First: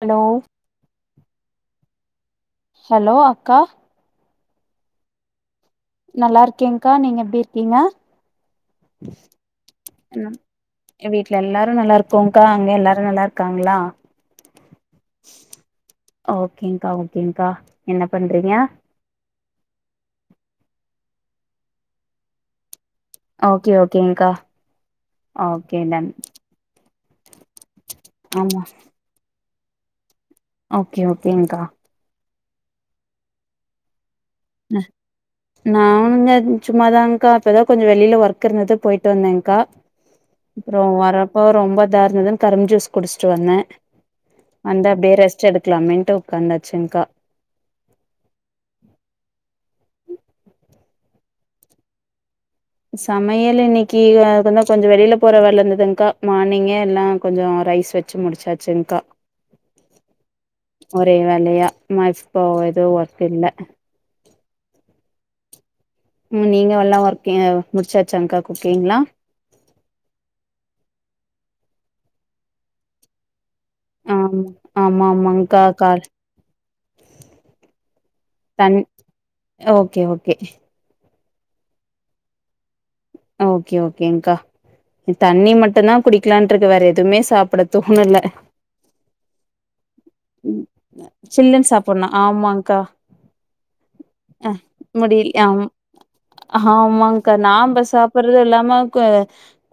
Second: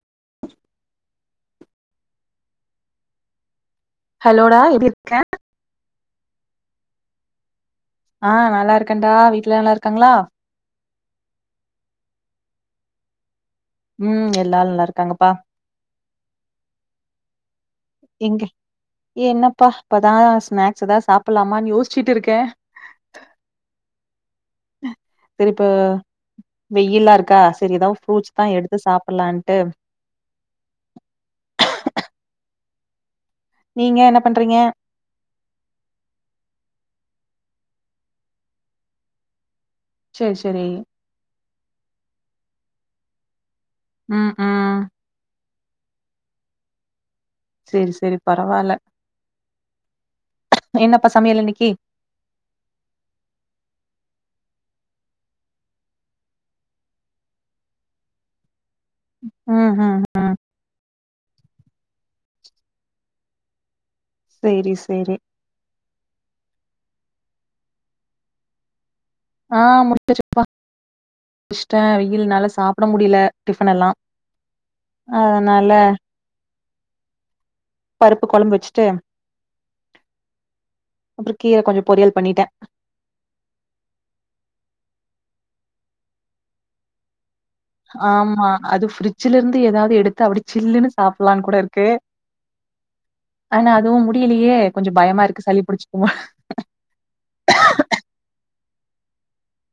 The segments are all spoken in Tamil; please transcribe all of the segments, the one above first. ஹலோ ஹலோ அக்கா ஹலோடா எப்டி இருக்க நல்லா இருக்கேக்கா நீங்க எப்டி இருக்கீங்க ஆ நல்லா இருக்கேன்டா வீட்டு்ல நல்லா இருக்காங்களா வீட்டுல எல்லாரும் நல்லா இருக்கும்கா அங்க எல்லாரும் நல்லா இருக்காங்களா ம் எல்லாரும் நல்லா இருக்காங்கப்பா ஓகேக்கா ஓகேக்கா என்ன பண்றீங்க அப்பா அப்பதான் ஸ்நாக்ஸ் ஏதான் சாப்படலாமான்னு யோசிச்சுட்டு இருக்கேன் ஓகே ஓகேக்கா சரி இப்ப ஓகே டன் வெயிலா இருக்கா செரிதான் ஃப்ரூட்ஸ் தான் ஆமா எடுத்து சாப்படலான்னு ம் ஓகே ஓகேங்க்கா நீங்க என்ன பண்றீங்க நானனுங்க சும்மாதான் க்காப்ப ஏதான் கொஞ்சம் வெளியல ஒர்க் இருந்தது போயிட்டு வந்தேங்க்கா சரி சரி அப்பறம் வரப்ப ரொம்ப தார்ணது கரும்ம் ஜூஸ் குடிச்சிட்டு வந்தேன் ம் ம் வந்த அப்டியே ர ரெஸ்ட்டுடெக்கலாம் மெட்டு உ்காந்தச்சு இன்க செரி செரி பரவால என்னப்ப சமையலன்னை [inaudible] சமையல் இன்னைக்கி அது வ கொஞ்சம் வெளியல போற வேல இருந்ததுங்கா மார்னிங்கே எல்லாம் கொஞ்சம் ரைஸ் வச்சு முடிச்சாச்சுங் ம் ம் ம் ஒரே வேலயா ம இப்போ இது ஒர்த் இல்ல சேரி சேரி உம் நீங்க எல்லாம் ஒர்க முடிச்சாச்சாங்க்கா குக்கிங்களா ஆ முடிச்சிட்டேப்பா ஷன் வெயில் நால சாப்பட முடியல டிஃபன் எல்லா ஆமா ஆமா ஆமாகா அதனால கார் பருப்பு கொழம்பு தன் வச்சுட்டு ஓகே ஓகே அப்பறம் கீர கொஞ்சம் பொரியல் பண்ணிட்டேன் ஓகே ஓகேக்கா தண்ணி மட்டும்தான் குடிக்கலான் இருக்கு வேற எதுவுமே சாப்ப ஆமா அது ஃபிரிட்ஜ்ல இருந்து ஏதாவது எடுத் ம் அ சில்லுன்னு சாப்பட்னு ஆமாங்க்கா ஆனா அதுவும் அ முடியலையே. கொஞ்சம் பயமா முடியல இருக்கு சளி அம் பிடிச்சுக்குமோ? அ ஆமாங்க்கா நாம்ப சாப்டறது இல்லாம கொ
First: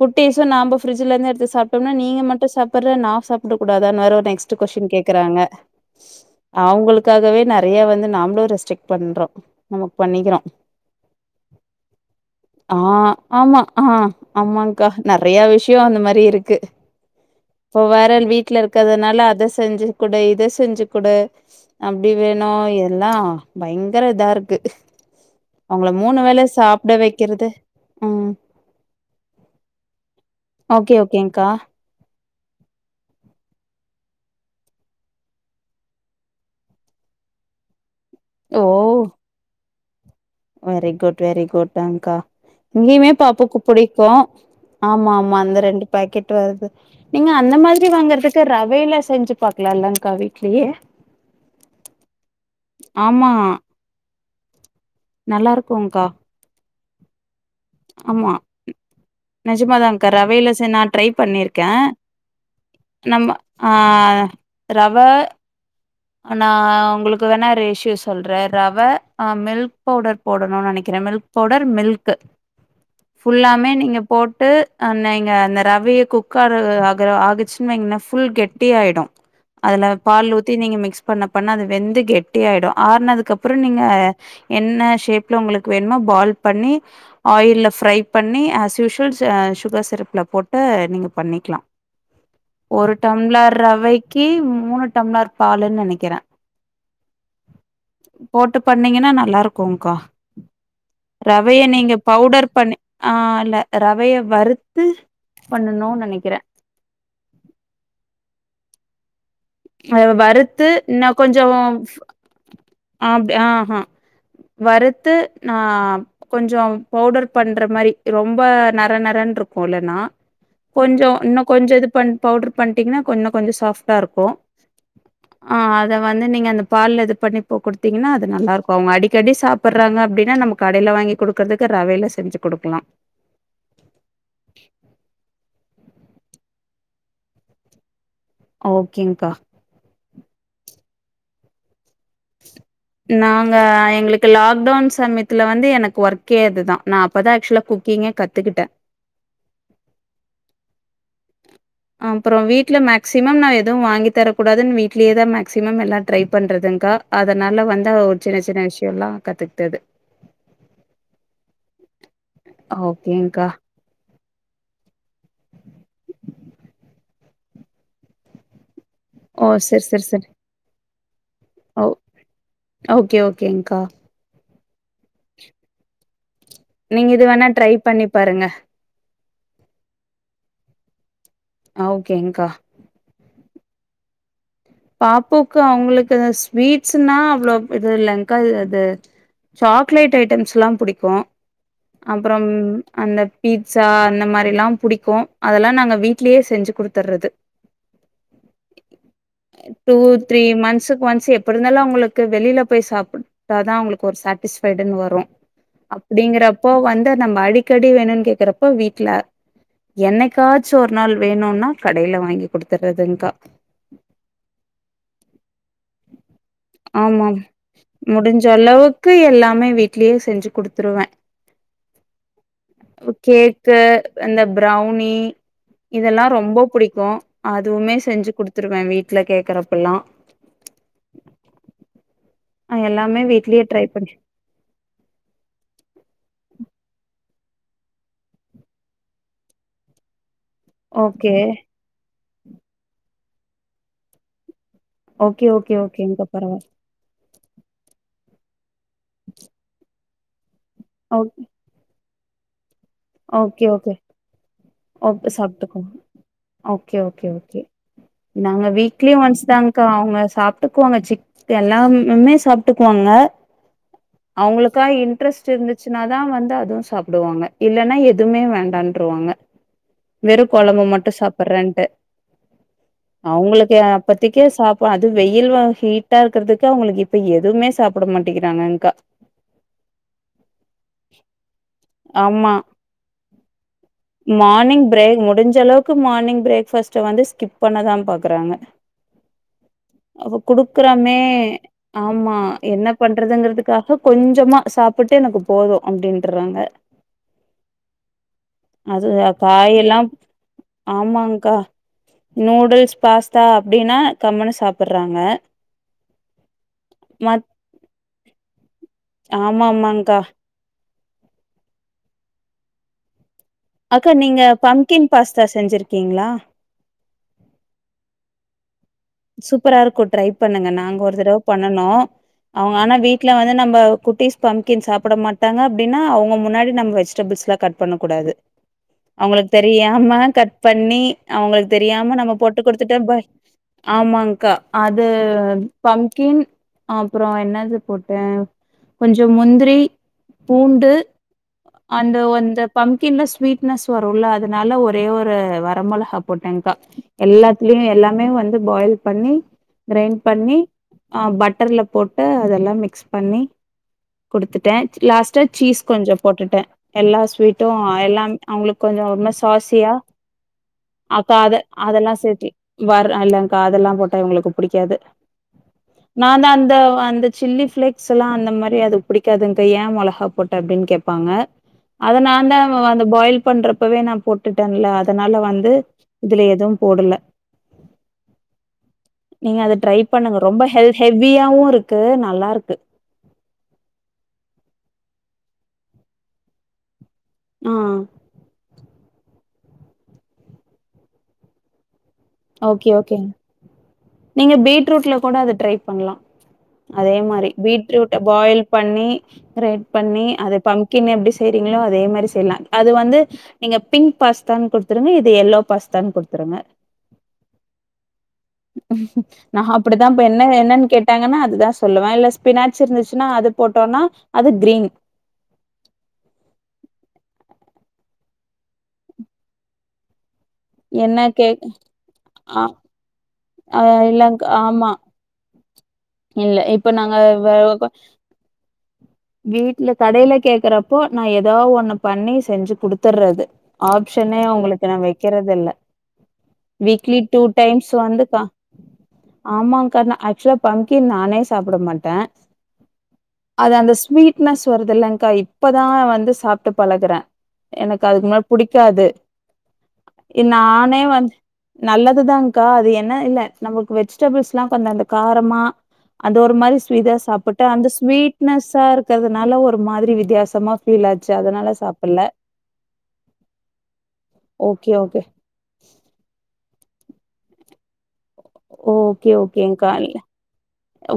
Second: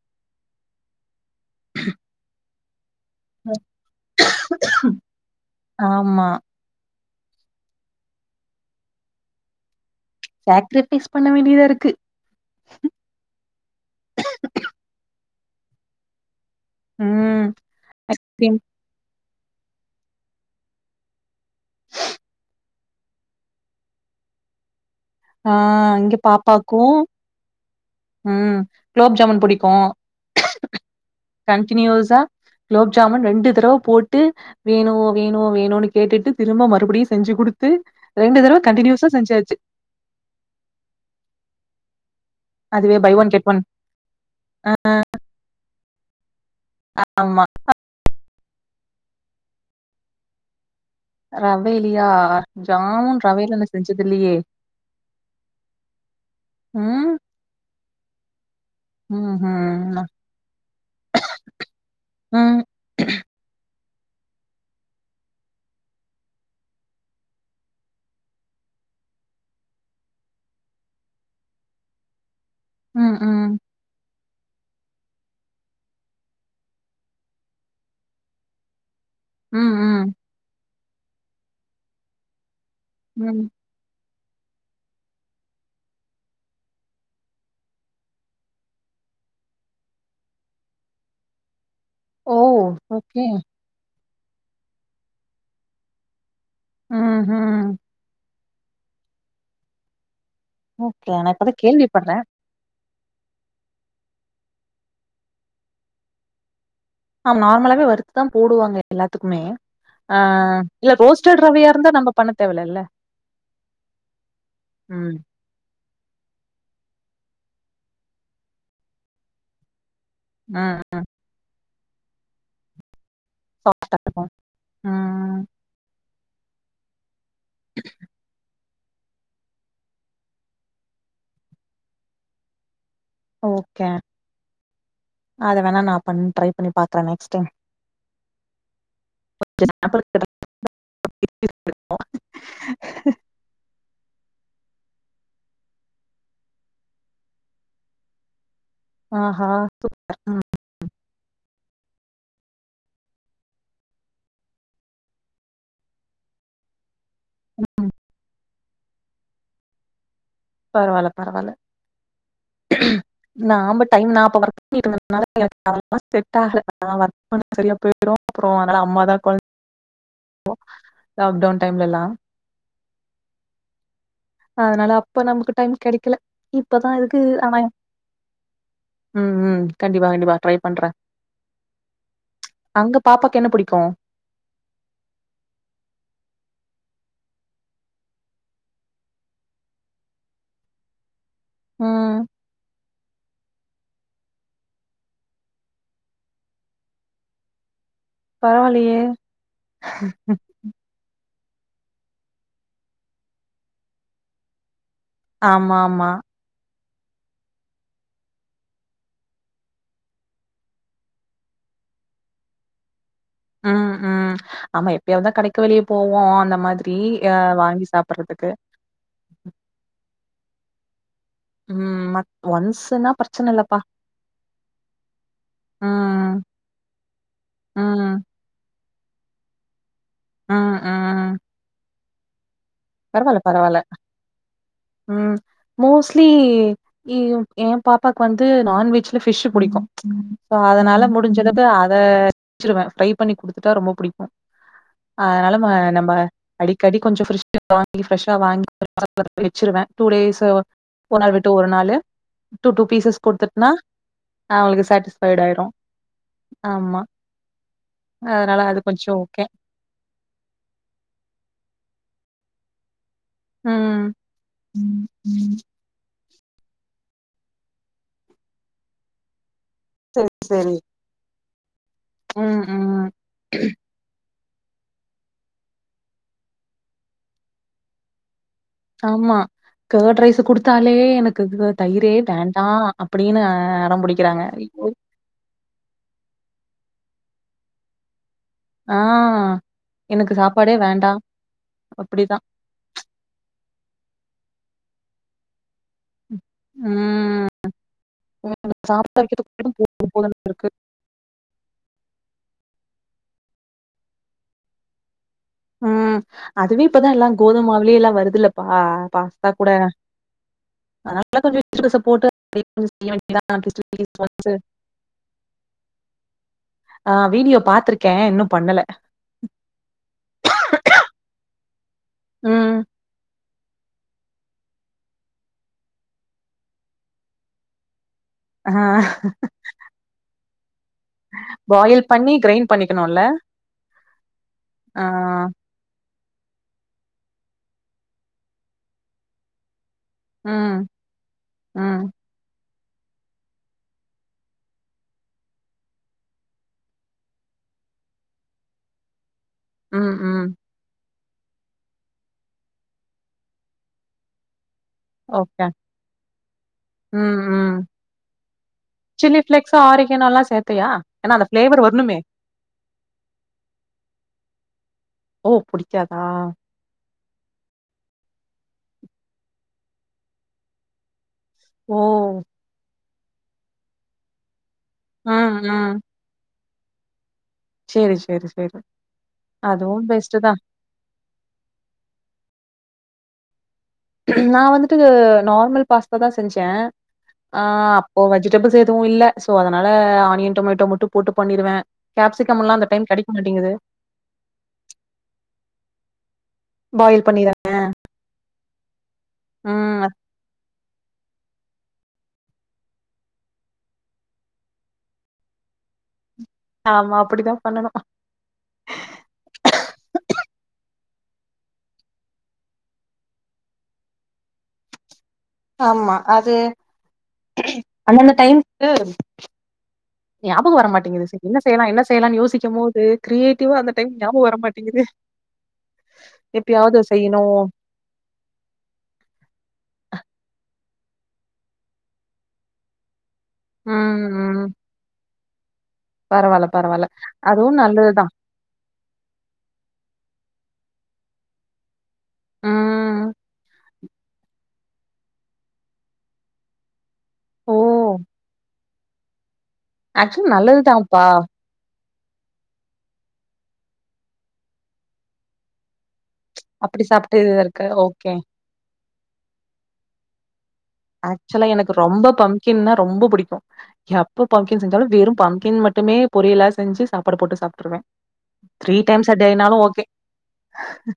குட்டீஸு நாம்ப ஃப்ரிஜ்ஜில இருந்து எடுத்து சாப்ட்டோம்னா நீங்க மட்டு சாப் அப்பற நா சாப்பிட கூடாதான்னு வேற ஒரு நெஸ்ட் கொஷ்டின் கேக் க்கறாங்க ஆமா. அவுங் உங்களுக்காகவே நெறையா வந்து நாமளு ரெஸ்ட்ரிக்ட் பண்றோ நமக் பண்ணிக்கிறோ சாக்ரிஃபைஸ் பண்ண வேண்டியதா இருக்கு. ஆ ஆமா ஆ ஆமாங்க்கா நெறைய விஷ் ஷியோ அந்த மாரி இருக் க்கு ம். இப்போ வேற ஆள் ஐஸ்கிரீம். வீட்ல இருக்கிறதுனால அத செஞ்சு குடு இத செஞ்சு குடு அப்டி வேணு எத எல்லா பயங்கர இதா இருக்கு ஆ அவங்கள இங்க மூணு வேல பாப்பாக்கு சாப்ட வைக்கிறது ம் குலோப்ஜாமூன் புடிக்கு ஓகே ஓகேங்கா குலோப் ஜாமுன் ரெண்டு தடவ போட்டு வேணு வேணு வேணுனு கேட்டுட்டு திரும்ப மறுபடியு செஞ்சு குடுத்து ரெண்டு தடவ ஓ கண்டினுயூஸா செஞ்சாச்சு வெரி குட் வெரி குட் தாங்க்கா அதுவே இங்கியுமே பை ஒன் கெட் பாப்புக்கு ஒன். புடிக்கு ஆமா ஆமா அந்த ரெண்டு பாக்கெட் ட்றது நீங்க ஆமா. அந்த மாதிரி வாங்கறதுக் க்கு ரவையில செஞ்சு பாக்கலா இல்லங்க்கா வீட்லயே ரவையிலியா ஜாமூன் ஆமா ரவைல நா செஞ்சது இல்லயே நல்லா இருக்கும்க்கா ம். ஆமா ம் நெஜமாதாங்க்கா ரவைல செ நா ட்ரை பண்ணிருக்கே நம்ம ஆ ஆ ரவ நா உங்களுக்கு வேண்ணா ரேஷியோ சொல்றே ரவ மில்க் பவுடர் போடணுனு நெனைக்கிறே மில்க் பவுடர் மில்க்கு ஃபுல்லாமே நீங்க இப் போட்டு அ நீங்க அந்த ரவய குக் ஆற ஆகற ஆகிச்சினு வைங்ளே ஃபுல் கெட்டி ஆயிடு அதுல பால் ஊத்தி நீங்க மிக் மிக்ஸ் பண்ண பண்ண அது வெந்து கெட்டி ஆயிடு ம். ஆறனதுக்கப்றோ நீங்க என்ன ஷேப்ல உங்களுக்கு வேணுமோ பால் பண்ணி ஆயில்ல ஃப்ரை பண்ணி அஸ் யூஷுவல் அ சுகர் சிரப்ல போட்டு நீங்க பண்ணிக்லா ஓ! ஒரு ஓகே. டம்ளர் ரவை கி மூணு டம்ளர் பால்ன்னு நெனைக்கிறேன் உம் உஹம் போட்டு பண்ணீங்கன்னா நா நல்லா இருக்குங்க்கா ஓகே. நான் இப்ப தான் ரவைய நீங்க கேள்விப்படுறேன். பவுடர் பண்ணி ஆ இல்ல ரவைய வறுத்து பண்ணனு நெனைக்கிறேன் ஆமா நார்மலாவே வறுத்து தான் போடுவாங்க எல்லாத்துக்குமே. அத ஆ வறுத்து இல்ல இன்னு ரோஸ்டட் ரவையா கொஞ்சோம் இருந்தா நம்ம பண்ண தேவயில்லல்ல. அப்ப ஆ வறுத்து ம். நான் கொஞ்சோ பவுடர் பண்ற மாரி ரொம்ப நர நரனு இருக்கும் இல்லன்னா ம். கொஞ்சோ இன்னு கொஞ்சோ இதுப் பன் பவுடர் பண்ணிட்டீங்னா கொஞ்ச கொஞ்ச சாஃப்டா சாஃப்ட்டா இருக்கு இருக்கும். ம். ஆ அத வந்து நீங்க அந்த பால்ல இது பண்ணி போ குடுத்தீங்கன்னா அது நல்லா இருக்கும் அவங்க அடிக்கடி சாப்பறாங்க அப்டின்னா நம்ம கடையில வாங்கி குடுக்குறதுக்கு ரவையில செஞ்சு குடுக்கலா ஓகே அத வேணா நான் பண் ட்ரை பண்ணி பாக்குறே நெக்ஸ்ட் டைம் ஓகேங்க்கா [unintelligible] நாங்க எங்களுக் க்க லாக்டவுன் சமயத்துல வந்து எனக்கு ஒர்க்கே அதுதா நா அப்பதா ஆக்சுவலா குக்கிங்கே கத்துக்கிட்டே ஆஹா [unintelligible] ம் அப்புறோம் வீட்ல மேக்சிமம் நான் எதுவும் வாங்கி தர கூடாதுன்னு வீட்லயேதான் மேக்சிமம் எல்லாம் ட்ரை பண்றதுங்க்கா அதனால வந்தா ஒரு சின்ன சின்ன விஷயோல்லா கத்துக்ட்டது பரவால்ல பரவால்ல ஓகேங்க்கா. நாம்ப டைம் நா [unintelligible] [unintelligible] சரியா போயிடும் அப்புறோம் ஓ செர் செர் செர் ஒ ஓ ஓகே ஓகேங்க்கா அதனால அப்ப நமக்கு டைம் கெடைக்கல இப்பதான் நீங்க இதுக்கு இது வேணா ஆனா ட்ரை பண்ணி பாருங்க. உம் உம் கண்டிப்பா கண்டிப்பா ட்ரை பண்றேன் ஓகேங்க்கா பாப்பாக்கு என்ன புடிக்கும் பாப்புக்கு அவங்களுக்கு ஸ்வீட்ஸ்ன்னா அவ்ளோ இது இல்லங்க்கா அது சாக்லேட் ஐட்டம்ஸ்லா புடிக்கு ம் அப்றம் அந்த பீட்சா அந்த மாரில்லாம் புடிக்கு அதெல்லா நாங்க வீட்லயே செஞ்சு குடுத்துடுறது பரவால்லயே அ டூ த்ரீ மன்த்ஸுக்கு ஒன்ஸ் எப் எப்டி இருந்தாலு அவங்களுக்கு வெளில போய் சாப்பிட்டாதா அவங்களுக்கு ஒரு சாட்டிஸ்ஃபைடுன்னு வரு ஆமாம்மா இப்போ வந்து நம்ம அடிக்கடி வேணும்ன்னு கேக்குறப்ப வீட்ல என்னைக்காச்சு ஒரு நாள் வேணும்னா கடையில வாங்கி குடுத்துறதுங்க்கா உம் உம் ஆமா எப்பயாவதுதா கடைக்கு வெளிய போவோ அந்த மாதிரி ஆமாம் அஹ் வாங்கி முடிஞ்ச சாப்பிடுறதுக்கு அளவுக்கு எல்லாமே வீட்லயே செஞ்சு குடுத்துருவே ஒன்ஸ்ன்னா அ பிரச்சன இல்லப்பா கேக்கு அந்த ப்ரவுனி இதெல்லா ம் ரொம்ப புடிக்கு அதுவுமே ம் செஞ்சு குடுத்துருவே வீட் வீட்ல கேக்குறப்ப எல்லா ஆ ஆ எல்லாமே பரவால்ல வீட்லயே பரவால்ல ட்ரை பண்ணி உம் மோஸ்ட்லி ஐயயோ ஏன் பாப்பாக்கு வந்து நான்வெஜ்ல ஃபிஷ் புடிக்கு சோ அதனால ஓகே முடிஞ்சளவு அத செஞ்சுருவே [unintelligible] பண்ணி குடுத்துட்டா ரொம்ப புடிக்கு ஓகே அதனால நம்ம ஓகே நம்ப ஓகேங்க்கா பரவால்ல அடிக்கடி கொஞ்ச ஃபிரெஷ் [unintelligible] வாங்கி ஃப்ரஷா வாங்கி [unintelligible] வச்சிருவே டூ டேஸு ஒரு நாள் ஓகே விட்டு ஒரு நாளு டூ டூ பீசஸ் ஓகே குடுத்துட்னா ஓகே அவங்களுக்கு ஓகே சாட்டிஸ்ஃபைடு ஆயிரு சாப்டுக்குவாங்க ஓகே ஆமா ஓகே ஓகே அதனால நாங்க அது வீக்லி கொஞ்சோ ஓகே ஒன்ஸ்தாங்க்கா அவுங்க சாப்ட்டுக்குவாங்க சிக் எல்லாம் ம்மே சாப்ட்டுக்குவாங்க ம் அவங்களுக்கா இன்ட்ரெஸ்ட் இருந்துச்சுன்னாதா வந் த்தா அதுவு சாப்டுவாங்க இல்லன்னா எதுவுமே வேண்டான்ட்ருவாங்க சரி வெறு சரி கொழம்பு மட்டு சாப் ரெண்ட்டு ம் ம் அவங்களுக்கு என்ன பத் த்துக்கே சாப் அது வெயில் வேற ஹீட்டா இருக்கிறதுக்கு அவங்களுக்கு இப்ப எதுவுமே சாப்பிட மாட்டேங்கிது ஆமா கர்ட் ரைஸு குடுத்தாலே எனக்கு இது தயிரே ஆமா வேண்டா அப்டின்னு அடம் புடிக்கிறாங்க மானிங் பிரேக் முடிஞ்ச அளவுக்கு மார்னிங் பிரேக்பாஸ்ட் வந்து ஸ்கிப் பண்ணதான் பாக் குடுக்குறாங்க ஆ எனக்கு அப்ப சாப்பாடே வேண்டா கொடுக்கறமே ஆமா அப்டிதா என்ன பண்றதுங்கறதுக்காக கொஞ்சமா சாப்பிட்டு எனக்கு போதும் அப்படின்றாங்க ம் அது சாப்ட வைக்கிறதுக்கு காய எல்லாம் போது போது ஆமாகங்கா நூடுல்ஸ் பாஸ்தா தா அப்படின்னா கம்மனு சாப்புடுறாங்க உஹம் அதுவே இப்பதான் எல்லாம் கோதுமவுலயே எல்லாம் வருதுல்லப்பா பாஸ்தா ஆமா கூட ஆமாங்க்கா அதனாலாம் கொஞ்ச போட்டு அப்டி இப்படி செய்யனும் அக்கா நீங்க பம்கின் பாஸ்தா செஞ்சிருக்கீங்களா ஆஹ வீடியோ பாத்துருக்கேன் இன்னும் பண்ணல பண்ணணும் ம். அவுங்க ஆனா வீட்டுல வந்து நம்ம ந குட்டீஸ் பம்கின் சாப்பிட மாட்டாங்க அப்படின்னா அவங்க முன்னாடி நம்ம வெஜிடபிள்ஸ் லாம் கட் பண்ண கூடாது ஆ அவங்களுக்கு தெரியமா கட் பண்ணி அவங்களுக்கு பாயில் தெரியாம பண்ணி நம்ம போட்டு கிரைண்ட் கொடுத்துட்டம் பண்ணிக்கணும்ல? ஆமாங்கா ஆ. அது பம்கின் அப்புறம் என்னது போட்டேன் கொஞ்சம் முந்திரி ம். பூண்டு ம். அந்த வந்த பம்கின்ல ஸ்வீட்னஸ் வரும்ல அதனால ஒரே ஒரு வர மெளகா போட்டேங்கா எல்லாத்துலயும் எல்லாமே வந்து பாயில் பண்ணி ம். கிரைண் ம். பண்ணி பட்டர்ல போட்டு அதெல்லாம் மிக்ஸ் பண்ணி குடுத்துட்டேன் லாஸ்ட்டா ஓகே. சீஸ் கொஞ்சம் போட்டுட்டேன் எல்லா ம். ம். ஸ்வீட்டும் எல்லாம் அவங்களுக்கு கொஞ்சம் ஒருமாரி சில்லி ஃப்ளேக்ஸ், சாசியா ஆரிகேனோலாம் சேர்த்தியா? ஏன்னா அக்கா அந்த அத ஃப்ளேவர் வரணுமே! அதெல்லாம் சேத்தி வர இல்ல அதெல்லாம் போட்ட இங்களுக்கு பிடிக்காது ஓ! பிடிக்காதா? நான் தான் அந்த அந்த சில்லி ஃபிளேக்ஸ் எல்லாம் அந்த மாதிரி அது பிடிக்காதுங்க ஏன் மெளகா போட்ட அப்படின்னு கேப்பாங்க ஓ! அத நான் தான் வந்த பாயில் பண்றப்பவே நான் போட்டு அதனால ம். வந்து ம். இதுல எதுவும் போடல சரி, சரி, சரி. நீங்க அது ட்ரை அதுவும் பெஸ்ட்டு பண்ணுங்க தான். ரொம்ப ஹெல் ஹெவியாவும் இருக்கு நல்லா இருக்கு நான் வந்துட்டு நார்மல் பாஸ்தாதான் செஞ்சேன் ஆ ஆஹ அப்போ வெஜிடபிள்ஸ் ஏதுவும் இல்ல ஸோ அதனால ஆனியன் டொமேட்டோ மட்டு போட்டு பண்ணிருவே கேப்சிகம்லா அந்த ஓகே டைம் ஓகே கெடைக்க மாட்டேங்குது நீங்க பீட்ரூட்ல கூ டரை பண்ணலாம் அதே பாயில் மாத பண்ணிதா பீட் பாய பண்ணி ரெட் ம் பண்ணி அதது பம்பி அப்படி செய்றீங்களோ அதே மாரி செய்லா அது வந்து நீங்க பிங்க் பாஸ்தான்னு குடுத்துருங்க இது எல்லோ பாஸ்தான்னு குடுத்துருங்க ஆமா அப்படித்தான் பண்ணணும் நான் அப்படித்தான் இப்ப என்ன என்னன்னு கேட்டாங்கன்னா அதுதான் சொல்லுவேன் இல்ல ஸ்பினாட்ச் இருந்துச்சுன்னா அது போட்டோம்னா அது கிரீன் ஆமா அது அண்ணந்த டைம் ஞாபகம் வரட்டங்குது என்ன செய்யலாம் என்ன செய்யலாம்னு ஆ யோசிக்கும் போது கிரியே கிதுவா ஆ அந்த டைம் இல்லங்க ஞாமபம் வர ஆமா மாட்டேங்கு இல்ல இப்ப நாங்க வீட்டுல கடையில கேக்குற இப்போ நான் ஏதாவது ஒன்று பண்ணி செஞ்சு கொடுத்துடுறது ம் ஆப்ஷனே ம் உங்களுக்கு என்ன வை க்கரதெல்ல பரவால்ல பரவால்ல வீக்லி டூ அதுவு டைம்ஸ் நல்லதுதா வந்துக்க ஆமா க அசல பங்கி நானே சாப்ட மாட்டே ம் அது அந்த ஸ்வீட்னஸ் வருதில்லக்கா இப்போதான் வந்து சாப்பிட்டு பழகுறேன் ஓ எனக்கு அதுக்கு முன்னடி புடிக்காது ஆக்சுவலி நல்லதுதாப்பா தான்கா அது என்ன இல்ல நமக்கு வெஜிடபிள்ஸ் எல்லாம் கொந்தாந்தாங் கார அமா அந்த ஒரு மாரி ஸ்வி அப்டி இதா சாப்ட்டு சாப்பிட்டா இருக்கு அந்த ஓகே ஸ்வீட்னஸா இரு இருக்கிறதுனால ஒரு மாதிரி வித்தியாசமா ஃபீல் ஆச்சு ஆக்சுவலா அதனால எனக்கு சாப்பிடல ரொம்ப பம்ப்கின்னா ரொம்ப புடிக்கு எப்ப பம்ப்கின் ஓகே செஞ்சாலு ஓகே வெறு பம்ப்கின் மட்டுமே பொரியலா செஞ்சு சாடு போட்டு சாப்பட்டுருவேன் த்ரீ டைம்ஸ் ஓகே அடனாலும் ஓகேங்க்கா ஓகே இல்ல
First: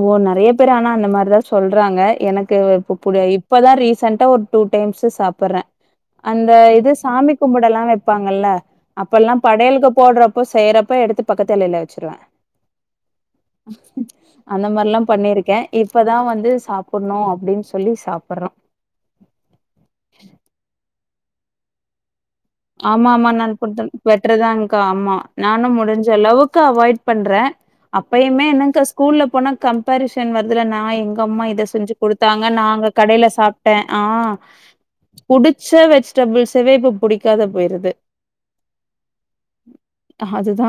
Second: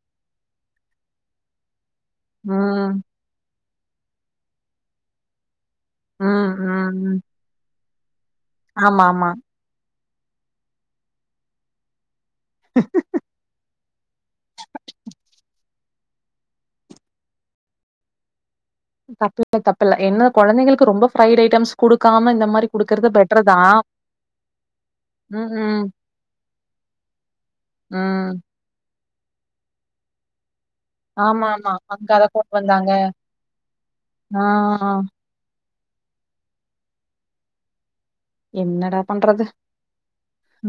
ஓ நிறைய பேர் ஆனா அந்த மாதிரிதான் சொல்ல றாங்க எனக்கு ம் புடி இ இப்போதான் ரீசெண்டட்டாக ஒரு டூ டைம்ஸ் சாப்பிட்றேன் ம் அந்த ம் இது ம் சாமி கும்பிட எல்லா வக் இருப்பாங்கல்ல ஆமா அப்ப ஆமா எல்லாம் படையலக்கு போடுறப்ப செய்யறப்ப எடுத்து பக்கத்துலையில வச்சுருவே உக்கும் எல்லா பண்ணியிருக்கே இப்பதா வந்து சாப்ணு அப்டின் சொல்லி சாப்றோ தப்புல தப்புல என்ன குழந்தைங்களுக்கு ரொம்ப பயிர் ஐயிட்டாம்ஸ் குடுக்காம இந் ஆமா ஆமா நான் குடுத் பெற்றதா்கா ஆமா ம் நானும் ம் முடிஞ்ச அளவுக்கு அவாய்ட் பண்றே ம் அப்பயுமே என்னக்க ஷ் ஸ்கூல்ல போன கம்பேரிசன் வர் இதுல நா எங்க அம்மா ஆமா இத ஆமா செஞ்சி அங்க அத குடுத்தாங்க கொண்டு நாங்க வந்தாங்க கடையில சாப்ட்டே ஆஹ் ஆ ஆ. குடுத் செ வெஜிடபுள் செவேப் புடிக் இருக்காத போருது என்னடா பண்றது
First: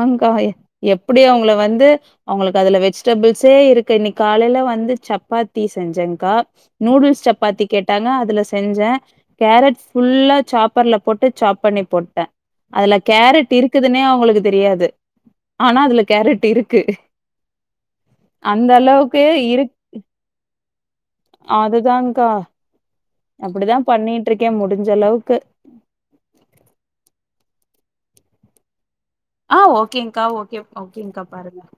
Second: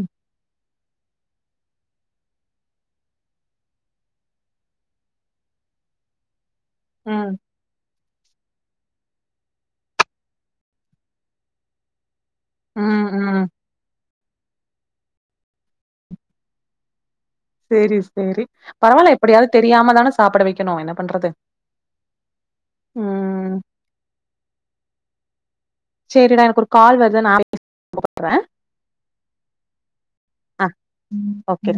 ம் இத் எப்டி அவங்கல வந்து அவங்களுகு அதுல வெஜிடபிள்ஸே இருக்கு இன்னைக் காலையில வந்து சப்பாத்தி செஞ்சேங்க்கா நூடுல்ஸ் சப்பாத்தி கேட் வுடாங்க அதுல செஞ்சே கேரட் புல்லா சாப்பர்ல போட் வுட் சாப் பண்ணி போட்டே அதுல ம் ம் கேரட் இருக்குதுன்னே அவுங்ளுக் இதுதெரியாது ஆனா அதுல கேரட் இருக்கு சேரி சேரி அந்த பரவால்ல அளவுக்கு எப்படியாவது இருக் தெரியாம தானே சாப்ட வைக்கணும் என்ன பண்றது ம் அப்படிதா பண்ணிட்ருக்கேன் முடிஞ்ச அளவுக்கு கூப்றே ஆஹ் ஓகேங் க்கா ஓகே ஓகேங்கா பாருங்க ஓகே